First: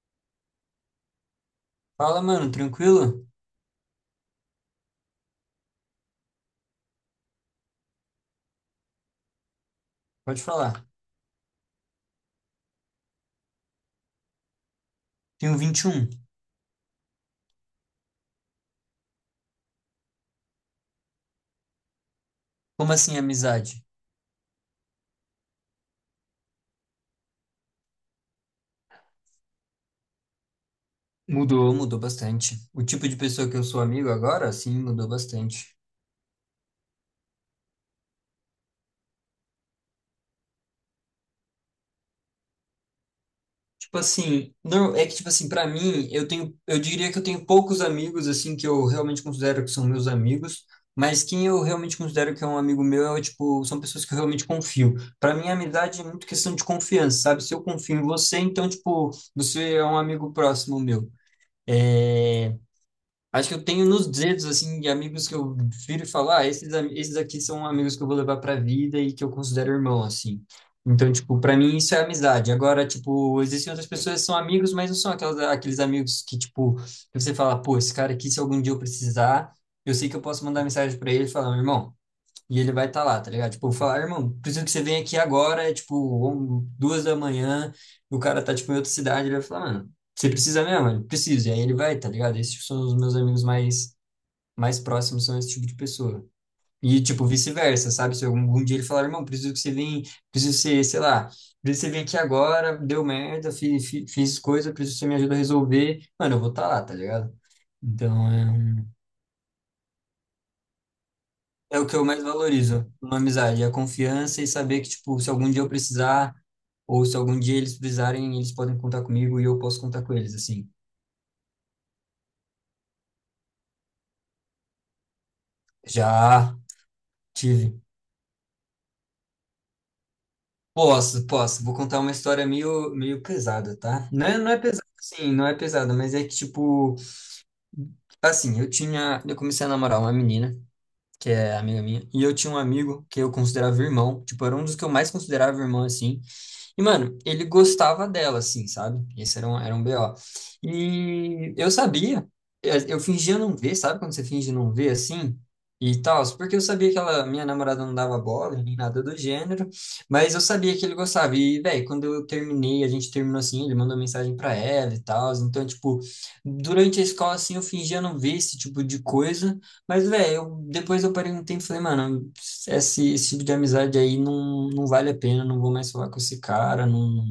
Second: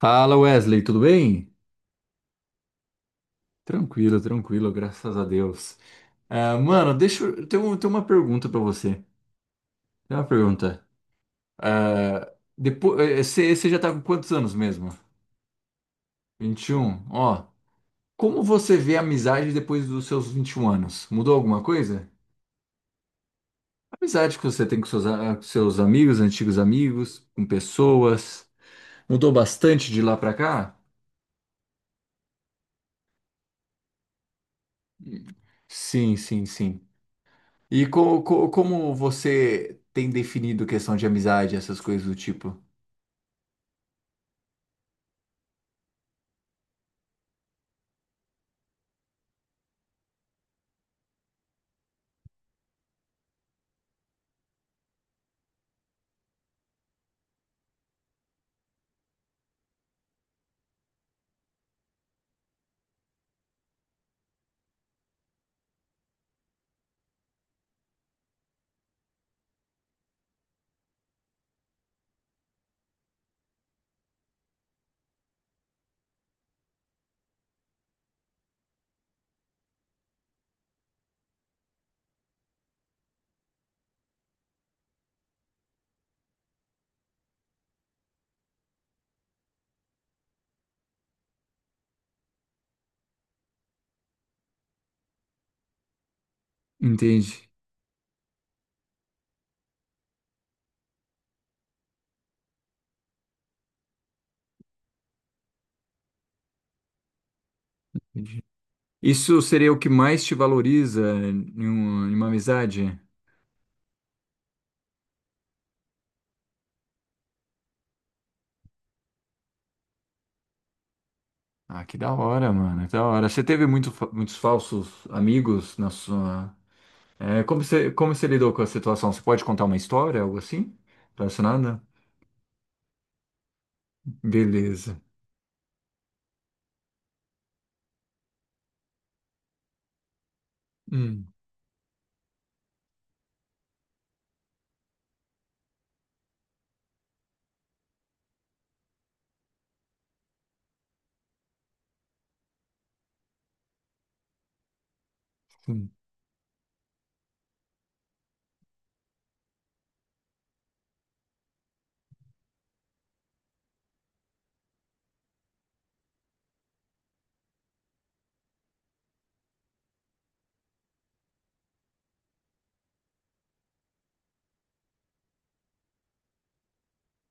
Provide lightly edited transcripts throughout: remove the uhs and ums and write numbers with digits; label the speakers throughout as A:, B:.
A: Fala Wesley, tudo bem?
B: Fala, mano, tranquilo?
A: Tranquilo, tranquilo, graças a Deus. Ah, mano, deixa eu. Tem uma pergunta pra você. Tem uma
B: Pode falar.
A: pergunta. Ah, depois, você já tá com quantos anos mesmo?
B: Tenho 21.
A: 21. Ó, como você vê a amizade depois dos seus 21 anos? Mudou alguma coisa?
B: Como assim, amizade?
A: A amizade que você tem com seus amigos, antigos amigos, com pessoas. Mudou bastante de lá pra cá?
B: Mudou, mudou bastante. O tipo de pessoa que eu sou amigo agora, sim, mudou
A: Hum,
B: bastante.
A: Sim, sim, sim. E como você tem definido questão de amizade, essas coisas do tipo?
B: Tipo assim, não, é que tipo assim, pra mim, eu tenho, eu diria que eu tenho poucos amigos assim que eu realmente considero que são meus amigos, mas quem eu realmente considero que é um amigo meu é tipo, são pessoas que eu realmente confio. Pra mim, amizade é muito questão de confiança, sabe? Se eu confio em você, então tipo, você é um amigo próximo meu. É. Acho que eu tenho nos dedos, assim, de amigos que eu viro e falo, ah, esses, esses aqui são amigos que eu vou levar pra vida e que eu considero irmão, assim. Então, tipo, pra mim isso é amizade. Agora, tipo, existem outras pessoas que são amigos, mas não são aquelas, aqueles amigos que, tipo, que você fala, pô, esse cara aqui, se algum dia eu precisar, eu sei que eu posso mandar mensagem pra ele e falar, irmão, e ele vai estar lá, tá ligado? Tipo, eu vou falar, "Ah, irmão, preciso que você venha aqui agora, é tipo, 2 da manhã, o cara tá, tipo, em outra cidade, ele vai falar, mano, você precisa mesmo? Ele precisa. E aí ele vai, tá ligado? Esses são os meus amigos mais, mais próximos, são esse tipo de pessoa. E, tipo,
A: Entende?
B: vice-versa, sabe? Se algum dia ele falar, irmão, preciso que você venha, preciso que você, sei lá, preciso que você venha aqui agora, deu merda, fiz coisa, preciso que você me ajuda a resolver, mano, eu vou estar lá, tá ligado? Então,
A: Entendi.
B: é um.
A: Isso seria o que mais te valoriza em
B: É o que eu
A: em
B: mais
A: uma
B: valorizo
A: amizade?
B: numa amizade, é a confiança e saber que, tipo, se algum dia eu precisar, ou se algum dia eles precisarem, eles podem contar comigo e eu posso contar com eles, assim.
A: Ah, que da hora, mano, que da hora. Você teve muitos falsos amigos na sua.
B: Já
A: É,
B: tive.
A: como você lidou com a situação? Você pode contar uma história, algo assim?
B: Posso, posso. Vou
A: Relacionada?
B: contar uma história meio, meio pesada, tá? Não é, não é pesada,
A: Beleza.
B: assim, não é pesada, mas é que, tipo, assim, eu tinha, eu comecei a namorar uma menina, que
A: Hum,
B: é amiga minha, e eu tinha um amigo que eu considerava irmão, tipo, era um dos que eu mais considerava irmão, assim. E, mano, ele gostava dela, assim, sabe? Esse era um BO. E eu sabia, eu fingia não ver, sabe quando você finge não ver, assim?
A: sim.
B: E tal, porque eu sabia que ela, minha namorada não dava bola, nem nada do gênero, mas eu sabia que ele gostava. E, velho, quando eu terminei, a gente terminou assim, ele mandou mensagem pra ela e tal. Então, tipo, durante a escola, assim, eu fingia não ver esse tipo de coisa. Mas, velho, eu, depois eu parei um tempo e falei, mano, esse tipo de amizade aí não, não vale a pena, não vou mais falar com esse cara, não,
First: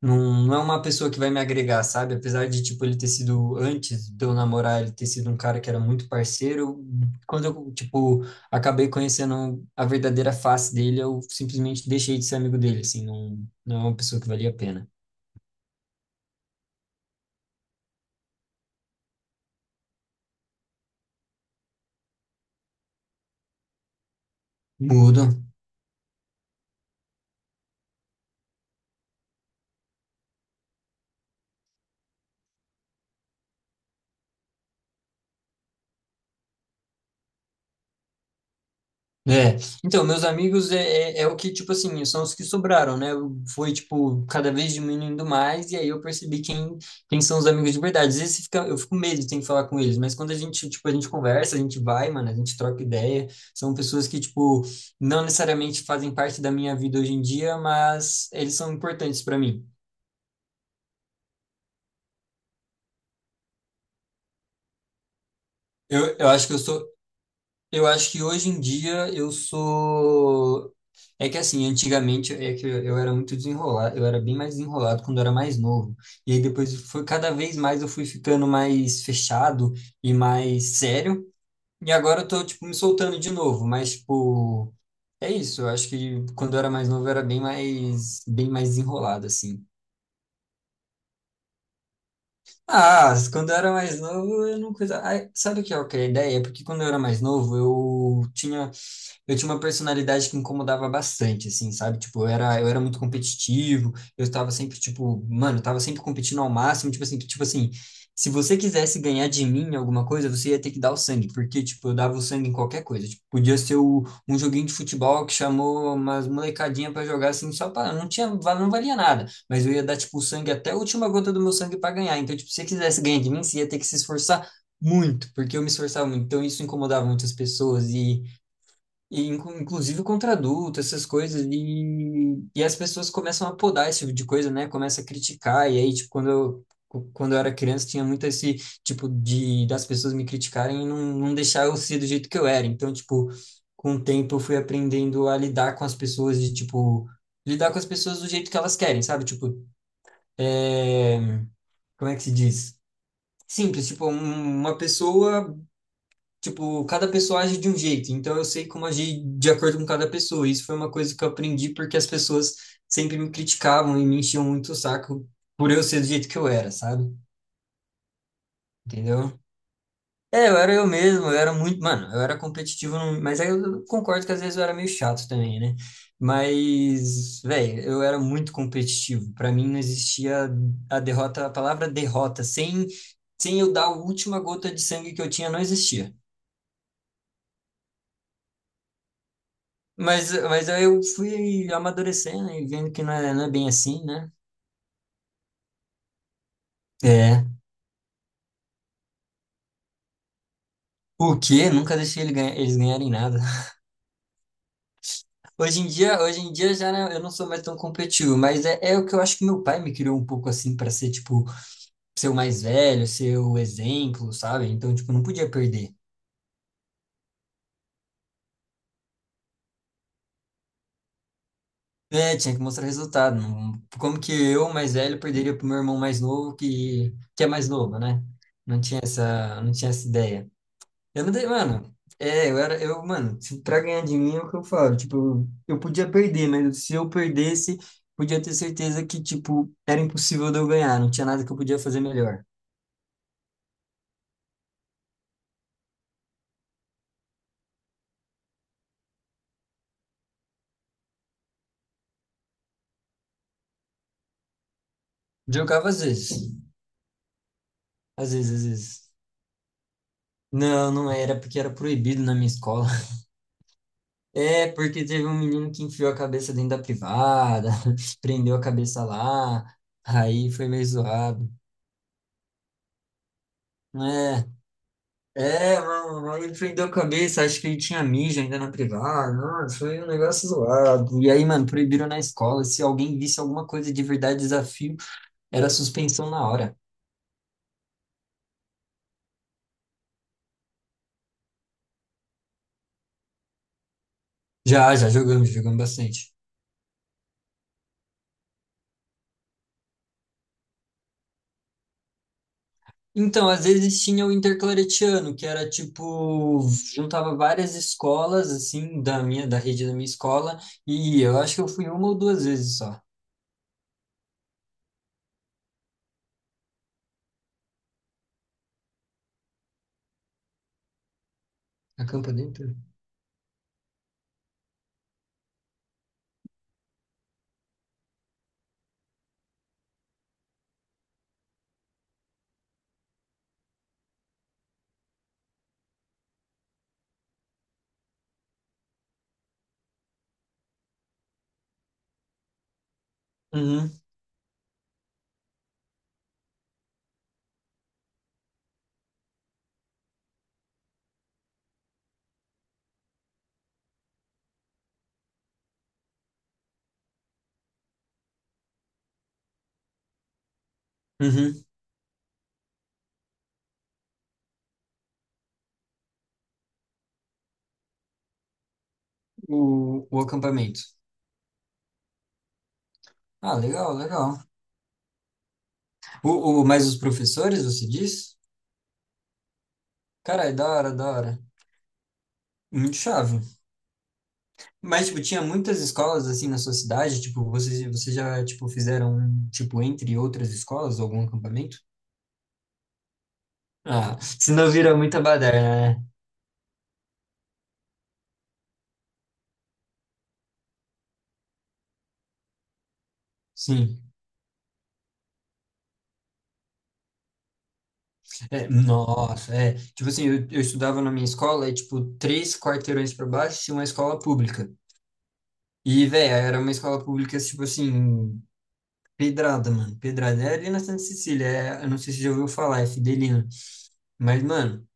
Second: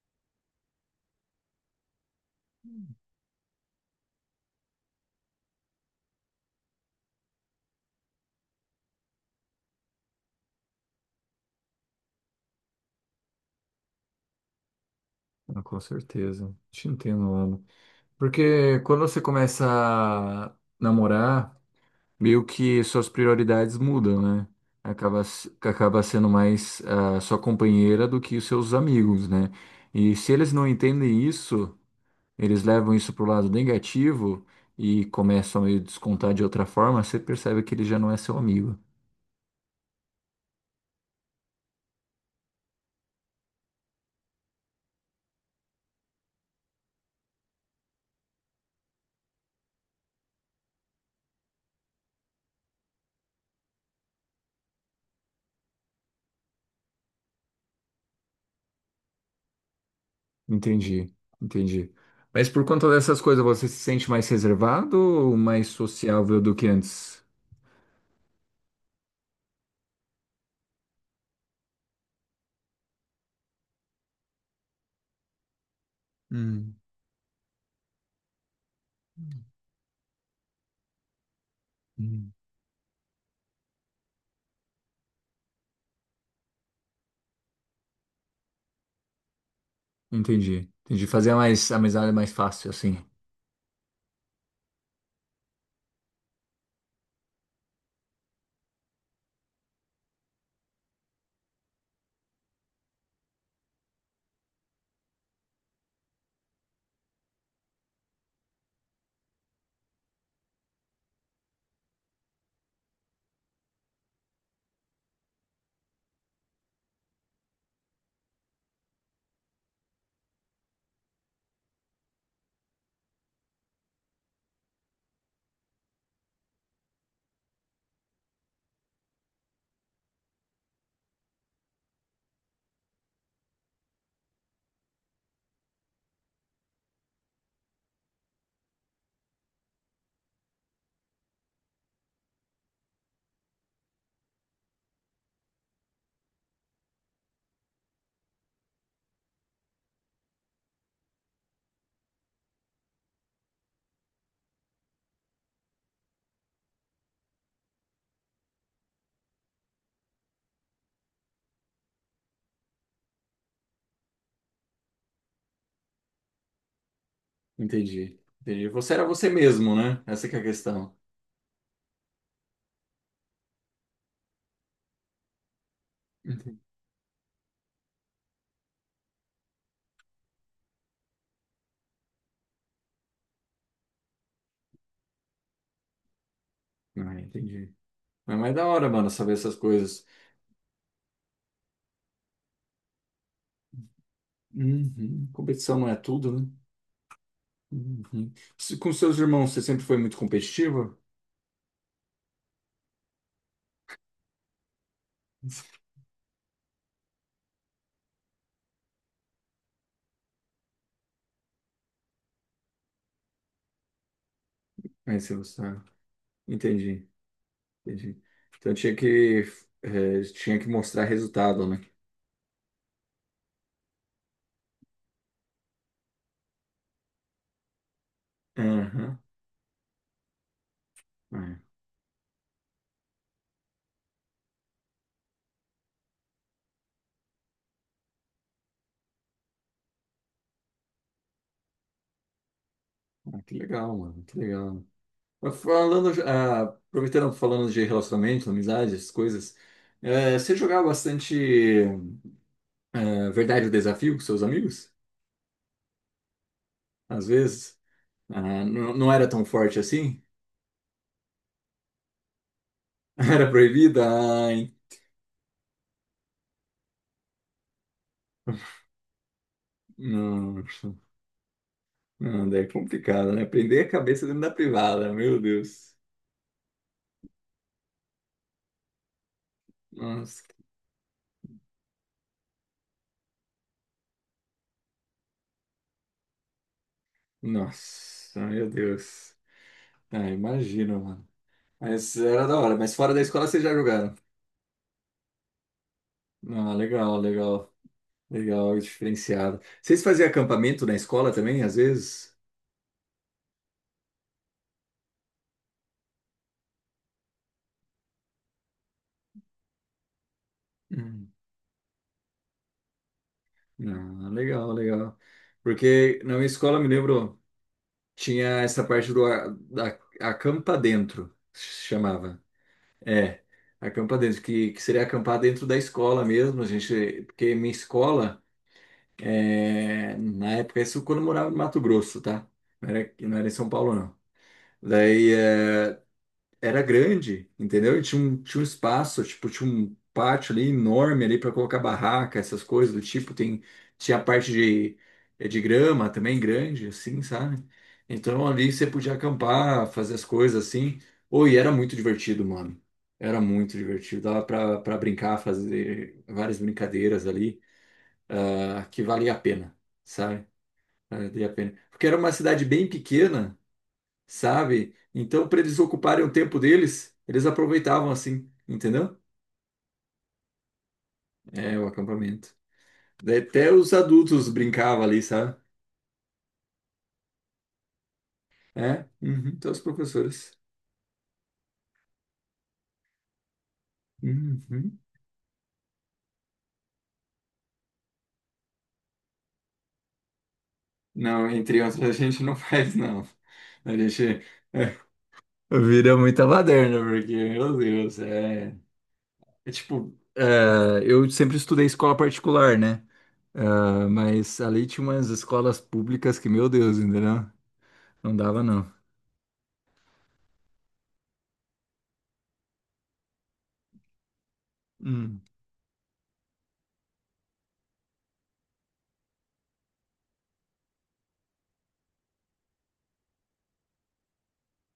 B: não, não é uma pessoa que vai me agregar, sabe? Apesar de, tipo, ele ter sido, antes de eu namorar, ele ter sido um cara que era muito parceiro, quando eu, tipo, acabei conhecendo a verdadeira face dele, eu simplesmente deixei de ser amigo dele, assim, não, não é uma pessoa que valia a pena.
A: Ah, com certeza. Te entendo, mano. Porque quando você começa a namorar, meio que suas prioridades mudam, né? Acaba,
B: Mudo.
A: se- acaba sendo mais a sua companheira do que os seus amigos, né? E se eles não entendem isso, eles levam isso pro lado negativo e começam a meio descontar de outra forma, você percebe que ele já não é seu amigo.
B: É, então, meus amigos é, é o que, tipo assim, são os que sobraram, né? Foi, tipo, cada vez diminuindo mais, e aí eu percebi quem, quem são os amigos de verdade. Às vezes fica, eu fico com medo de ter que falar com eles, mas quando a gente, tipo, a gente conversa, a gente vai, mano, a gente troca ideia. São pessoas que, tipo, não necessariamente fazem parte da minha vida hoje em dia, mas eles são importantes pra mim.
A: Entendi, entendi. Mas por conta dessas coisas, você se sente mais reservado ou mais
B: Eu
A: sociável
B: acho que
A: do
B: eu
A: que
B: sou,
A: antes?
B: eu acho que hoje em dia eu sou. É que assim, antigamente é que eu era muito desenrolado, eu era bem mais desenrolado quando eu era mais novo. E aí depois
A: Hum,
B: foi cada vez mais eu fui ficando mais fechado e mais sério. E agora eu
A: hum.
B: tô tipo me soltando de novo, mas tipo, é isso, eu acho que quando eu era mais novo eu era bem mais desenrolado assim.
A: Entendi, entendi. Fazer mais amizade é mais fácil, assim.
B: Ah, quando eu era mais novo, eu não coisa. Ai, sabe o que é a ideia? É porque quando eu era mais novo, eu tinha uma personalidade que incomodava bastante, assim, sabe? Tipo, eu era muito competitivo, eu estava sempre, tipo, mano, eu tava sempre competindo ao máximo, tipo assim, se você quisesse ganhar de mim em alguma coisa, você ia ter que dar o sangue, porque, tipo, eu dava o sangue em qualquer coisa. Tipo, podia ser um joguinho de futebol que chamou umas molecadinha pra jogar, assim, só pra, não tinha, não valia nada, mas eu ia dar, tipo, o sangue até a última gota do meu sangue para ganhar. Então, tipo, se você quisesse ganhar de mim, você ia ter que se esforçar muito, porque eu me esforçava muito. Então, isso incomodava muitas pessoas, e, inclusive contra adulto, essas coisas. E as pessoas começam a podar esse tipo de coisa, né? Começa a criticar. E aí, tipo, quando eu era criança, tinha muito esse tipo de das pessoas me criticarem e não, não deixar eu ser do jeito que eu era. Então, tipo, com o tempo eu fui aprendendo a lidar com as pessoas de tipo, lidar com as pessoas do jeito que elas querem, sabe? Tipo, é, como é que se diz? Simples, tipo, uma pessoa, tipo, cada pessoa age de um jeito, então eu sei como agir de acordo com cada pessoa. Isso foi uma coisa que eu aprendi porque as pessoas sempre me criticavam e me enchiam muito o saco por eu ser do jeito que eu era, sabe?
A: Entendi. Entendi. Você era você
B: Entendeu?
A: mesmo, né? Essa que é a
B: É, eu era eu
A: questão.
B: mesmo, eu era muito, mano, eu era competitivo, mas aí eu concordo que às vezes eu era meio chato também, né?
A: Entendi.
B: Mas, velho, eu era muito competitivo. Pra mim não existia a derrota, a palavra derrota, sem, sem eu dar a última gota de sangue que eu tinha, não existia.
A: Ah, entendi. Mas é mais da hora, mano, saber essas coisas.
B: Mas aí eu fui amadurecendo e vendo que não é, não é bem assim, né?
A: Uhum. Competição não é tudo, né?
B: É.
A: Uhum. Com seus irmãos, você sempre foi muito competitiva?
B: O quê? Nunca deixei eles ganharem nada. Hoje em dia já não- eu não sou mais tão competitivo, mas é, é o que eu acho que meu pai me criou um pouco assim pra ser, tipo, ser o mais velho, ser o exemplo, sabe? Então, tipo,
A: É.
B: não
A: se
B: podia
A: você...
B: perder.
A: Entendi, entendi. Então tinha que mostrar resultado, né?
B: É, tinha que mostrar resultado. Como que eu, mais velho, perderia pro meu irmão mais novo, que é mais novo, né? Não tinha
A: Aham.
B: essa, não tinha essa ideia. Eu não
A: Ah,
B: dei,
A: é.
B: mano. É, eu era, eu, mano, pra ganhar de mim é o que eu falo. Tipo, eu podia perder, mas se eu perdesse, podia ter certeza que, tipo, era impossível de eu ganhar. Não tinha nada que eu podia fazer melhor.
A: Ah, que legal, mano, que legal. Mas falando, aproveitando, falando de relacionamento, amizade, essas coisas, você jogava bastante. Ah, verdade, o desafio com seus amigos?
B: Jogava às vezes.
A: Às vezes,
B: Às
A: ah,
B: vezes, às
A: não,
B: vezes.
A: não era tão forte assim?
B: Não, não era, porque era proibido na minha escola.
A: Era proibida?
B: É,
A: Ai,
B: porque teve um menino que enfiou a cabeça dentro da privada, prendeu a cabeça lá, aí foi meio
A: nossa,
B: zoado.
A: não, daí é complicado, né? Prender a cabeça dentro da privada, meu
B: É, é,
A: Deus.
B: mano, aí ele prendeu a cabeça, acho que ele tinha mijo ainda na privada, mano, foi um
A: Nossa,
B: negócio zoado. E aí, mano, proibiram na escola, se alguém visse alguma coisa de verdade, desafio, era suspensão na hora.
A: nossa, meu Deus. Ah, imagina, mano. Mas era da hora, mas fora da escola vocês já jogaram.
B: Já, já jogamos, jogamos bastante.
A: Ah, legal, legal, legal, diferenciado. Vocês faziam acampamento na escola também, às vezes?
B: Então, às vezes tinha o interclaretiano, que era tipo, juntava várias escolas, assim, da minha, da rede da minha escola, e
A: Hum.
B: eu acho que eu fui uma ou duas vezes só.
A: Ah, legal, legal. Porque na minha escola, eu me lembro. Tinha essa parte da acampa dentro, se
B: Acampa
A: chamava.
B: dentro?
A: É, acampa dentro, que seria acampar dentro da escola mesmo, a gente, porque minha escola, na época, isso quando eu morava no Mato Grosso, tá? Não era, não era em São Paulo, não. Daí, era grande, entendeu? E tinha um espaço, tipo, tinha um pátio ali enorme ali para colocar barraca, essas coisas do tipo. Tem,
B: Uhum,
A: tinha a parte de grama também grande, assim, sabe? Então ali você podia acampar, fazer as coisas assim. Ô, e era muito divertido, mano. Era muito divertido. Dava pra brincar, fazer várias brincadeiras ali, ah, que valia a pena, sabe? Valia a
B: uhum,
A: pena. Porque era uma cidade bem pequena, sabe? Então, para eles ocuparem o tempo deles, eles aproveitavam assim, entendeu?
B: o acampamento.
A: É, o acampamento. Daí
B: Ah,
A: até os
B: legal, legal.
A: adultos brincavam ali, sabe?
B: O, mas os professores, você diz?
A: É, uhum, até os
B: Cara, é
A: professores.
B: da hora, da hora. Muito chave.
A: Uhum.
B: Mas, tipo, tinha muitas escolas, assim, na sua cidade, tipo, vocês, vocês já, tipo, fizeram, tipo, entre outras escolas, algum
A: Não,
B: acampamento?
A: entre outros, a gente não faz, não. A
B: Ah,
A: gente
B: se não
A: é,
B: vira muita baderna, né?
A: vira muita baderna, porque, meu Deus, é. É tipo, eu sempre estudei escola particular, né? É,
B: Sim.
A: mas ali tinha umas escolas públicas que, meu Deus, entendeu? Não dava,
B: É,
A: não.
B: nossa, é. Tipo assim, eu estudava na minha escola, é tipo 3 quarteirões pra baixo tinha uma escola pública.
A: Hum,
B: E, velho, era uma escola pública, tipo assim, pedrada, mano. Pedrada. É ali na Santa Cecília, é, eu não sei se você já ouviu falar, é Fidelina. Mas, mano,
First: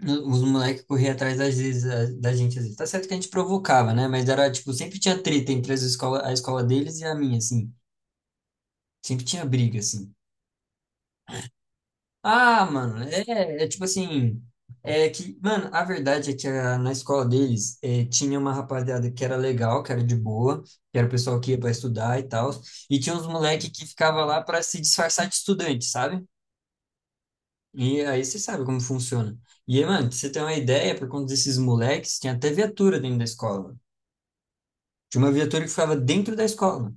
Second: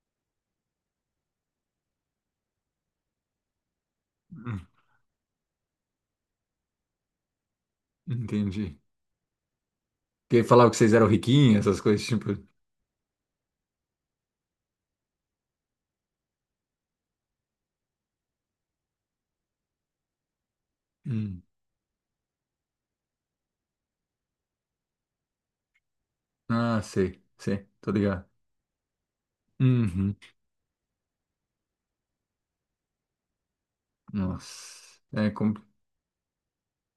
B: os moleques corriam atrás às vezes, da gente, às vezes. Tá certo que a gente provocava, né? Mas era,
A: hum,
B: tipo, sempre tinha treta entre as escola, a escola deles e a minha, assim.
A: entendi.
B: Sempre tinha briga, assim.
A: Que falava que vocês eram riquinhos, essas coisas, tipo.
B: Ah, mano, é, é tipo assim, é que, mano, a verdade é que na escola deles é, tinha uma rapaziada que era legal, que era de boa, que era o pessoal
A: Hum.
B: que ia pra estudar e tal, e tinha uns moleque que ficava lá pra se disfarçar de estudante, sabe?
A: Ah, sei, sei, tô
B: E aí
A: ligado.
B: você sabe como funciona. E aí, mano,
A: Uhum.
B: pra você ter uma ideia, por conta desses moleques, tinha até viatura dentro da escola.
A: Nossa.
B: Tinha
A: É.
B: uma viatura que ficava dentro da escola.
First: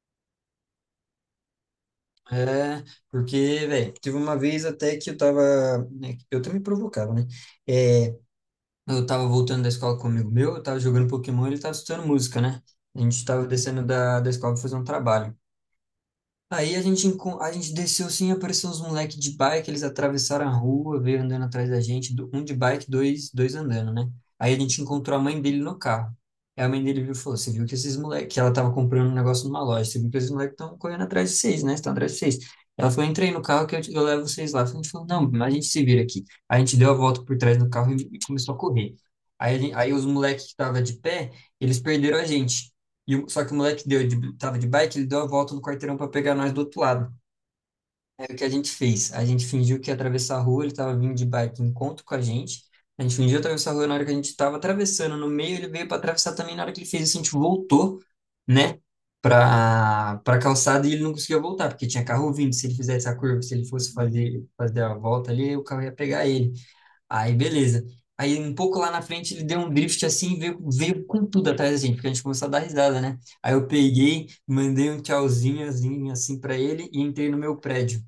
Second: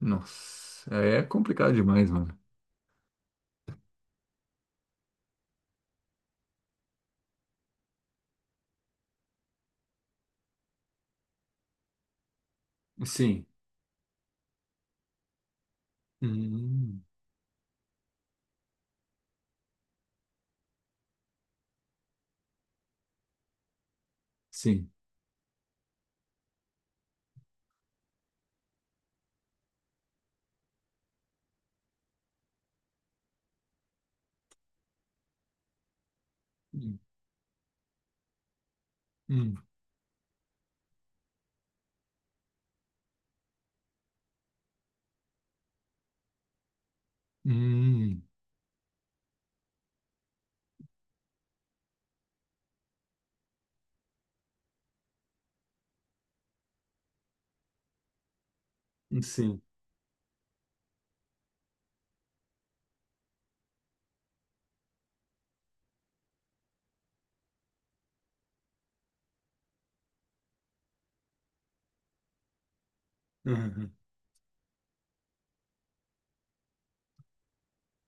A: Nossa. É complicado demais, mano.
B: É, porque, velho, teve uma vez até que eu tava, né, eu também provocava, né? É, eu tava voltando da escola com um amigo meu, eu tava jogando Pokémon e ele tava escutando música, né? A gente tava
A: Sim.
B: descendo da, da escola pra fazer um trabalho. Aí a
A: Hum.
B: gente, a gente desceu sim, apareceu uns moleques de bike, eles atravessaram a rua, veio andando atrás da gente, um de bike, dois, dois andando, né? Aí a gente
A: Sim.
B: encontrou a mãe dele no carro. Aí a mãe dele viu e falou: Você viu que esses moleques, que ela tava comprando um negócio numa loja, você viu que esses moleques estão correndo atrás de vocês, né? Estão atrás de vocês. Ela falou: Entrei no carro que eu, eu levo vocês lá. A gente falou: Não, mas a gente se vira aqui. A gente deu a
A: Hum.
B: volta por trás do carro e começou a correr. Aí,
A: Hum.
B: aí os moleques que estavam de pé, eles perderam a gente. E, só que o moleque deu, de, tava de bike, ele deu a volta no quarteirão para pegar nós do outro lado.
A: Hum.
B: Aí o que a gente fez? A gente fingiu que ia atravessar a rua, ele tava vindo de bike em encontro com a gente. A gente fingiu atravessar a rua na hora que a gente tava atravessando. No meio ele veio para atravessar também. Na hora que ele fez isso, a gente voltou, né,
A: Sim.
B: para calçada e ele não conseguia voltar, porque tinha carro vindo. Se ele fizesse a curva, se ele fosse fazer a volta ali, o carro ia pegar ele. Aí, beleza. Aí, um pouco lá na frente, ele deu um drift assim e veio, veio com tudo atrás da gente, porque a gente começou a dar risada, né? Aí eu
A: Uhum.
B: peguei, mandei um tchauzinho assim, assim para ele e entrei no meu prédio.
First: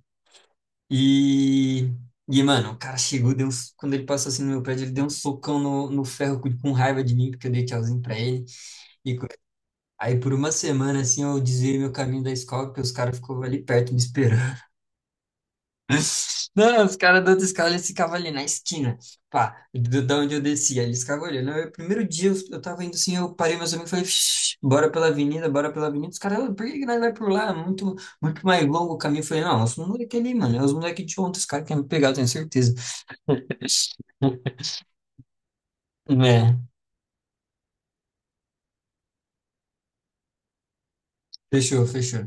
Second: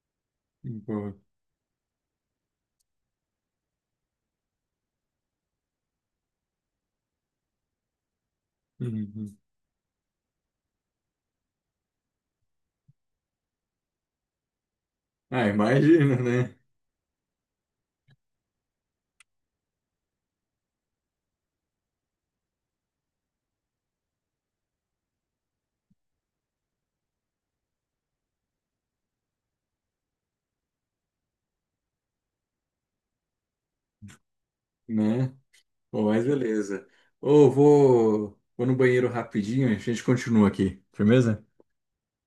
A: Boa.
B: E, e mano, o cara chegou, deu uns, quando ele passou assim no meu prédio, ele deu um socão no, no ferro com raiva de mim, porque eu dei tchauzinho pra ele. E co-
A: Uhum.
B: aí, por uma semana, assim, eu desviei meu caminho da escola, porque os caras ficou ali perto me esperando.
A: Ah, imagina, né?
B: Não, os caras da outra escola, eles ficavam ali na esquina, pá, da onde eu descia, eles ficavam olhando. Aí, o primeiro dia eu tava indo assim, eu parei meus amigos e falei, "Shh, bora pela avenida, bora pela avenida. Os caras, "Ah, por que que nós vai por lá? É muito, muito mais longo o caminho. Eu falei, não, os moleques ali, mano, é os moleques de ontem, os caras querem me pegar, eu tenho certeza.
A: Né? Pô, mas
B: É,
A: beleza. Ô, vou no banheiro rapidinho, a gente continua aqui. Firmeza?
B: fechou, fechou.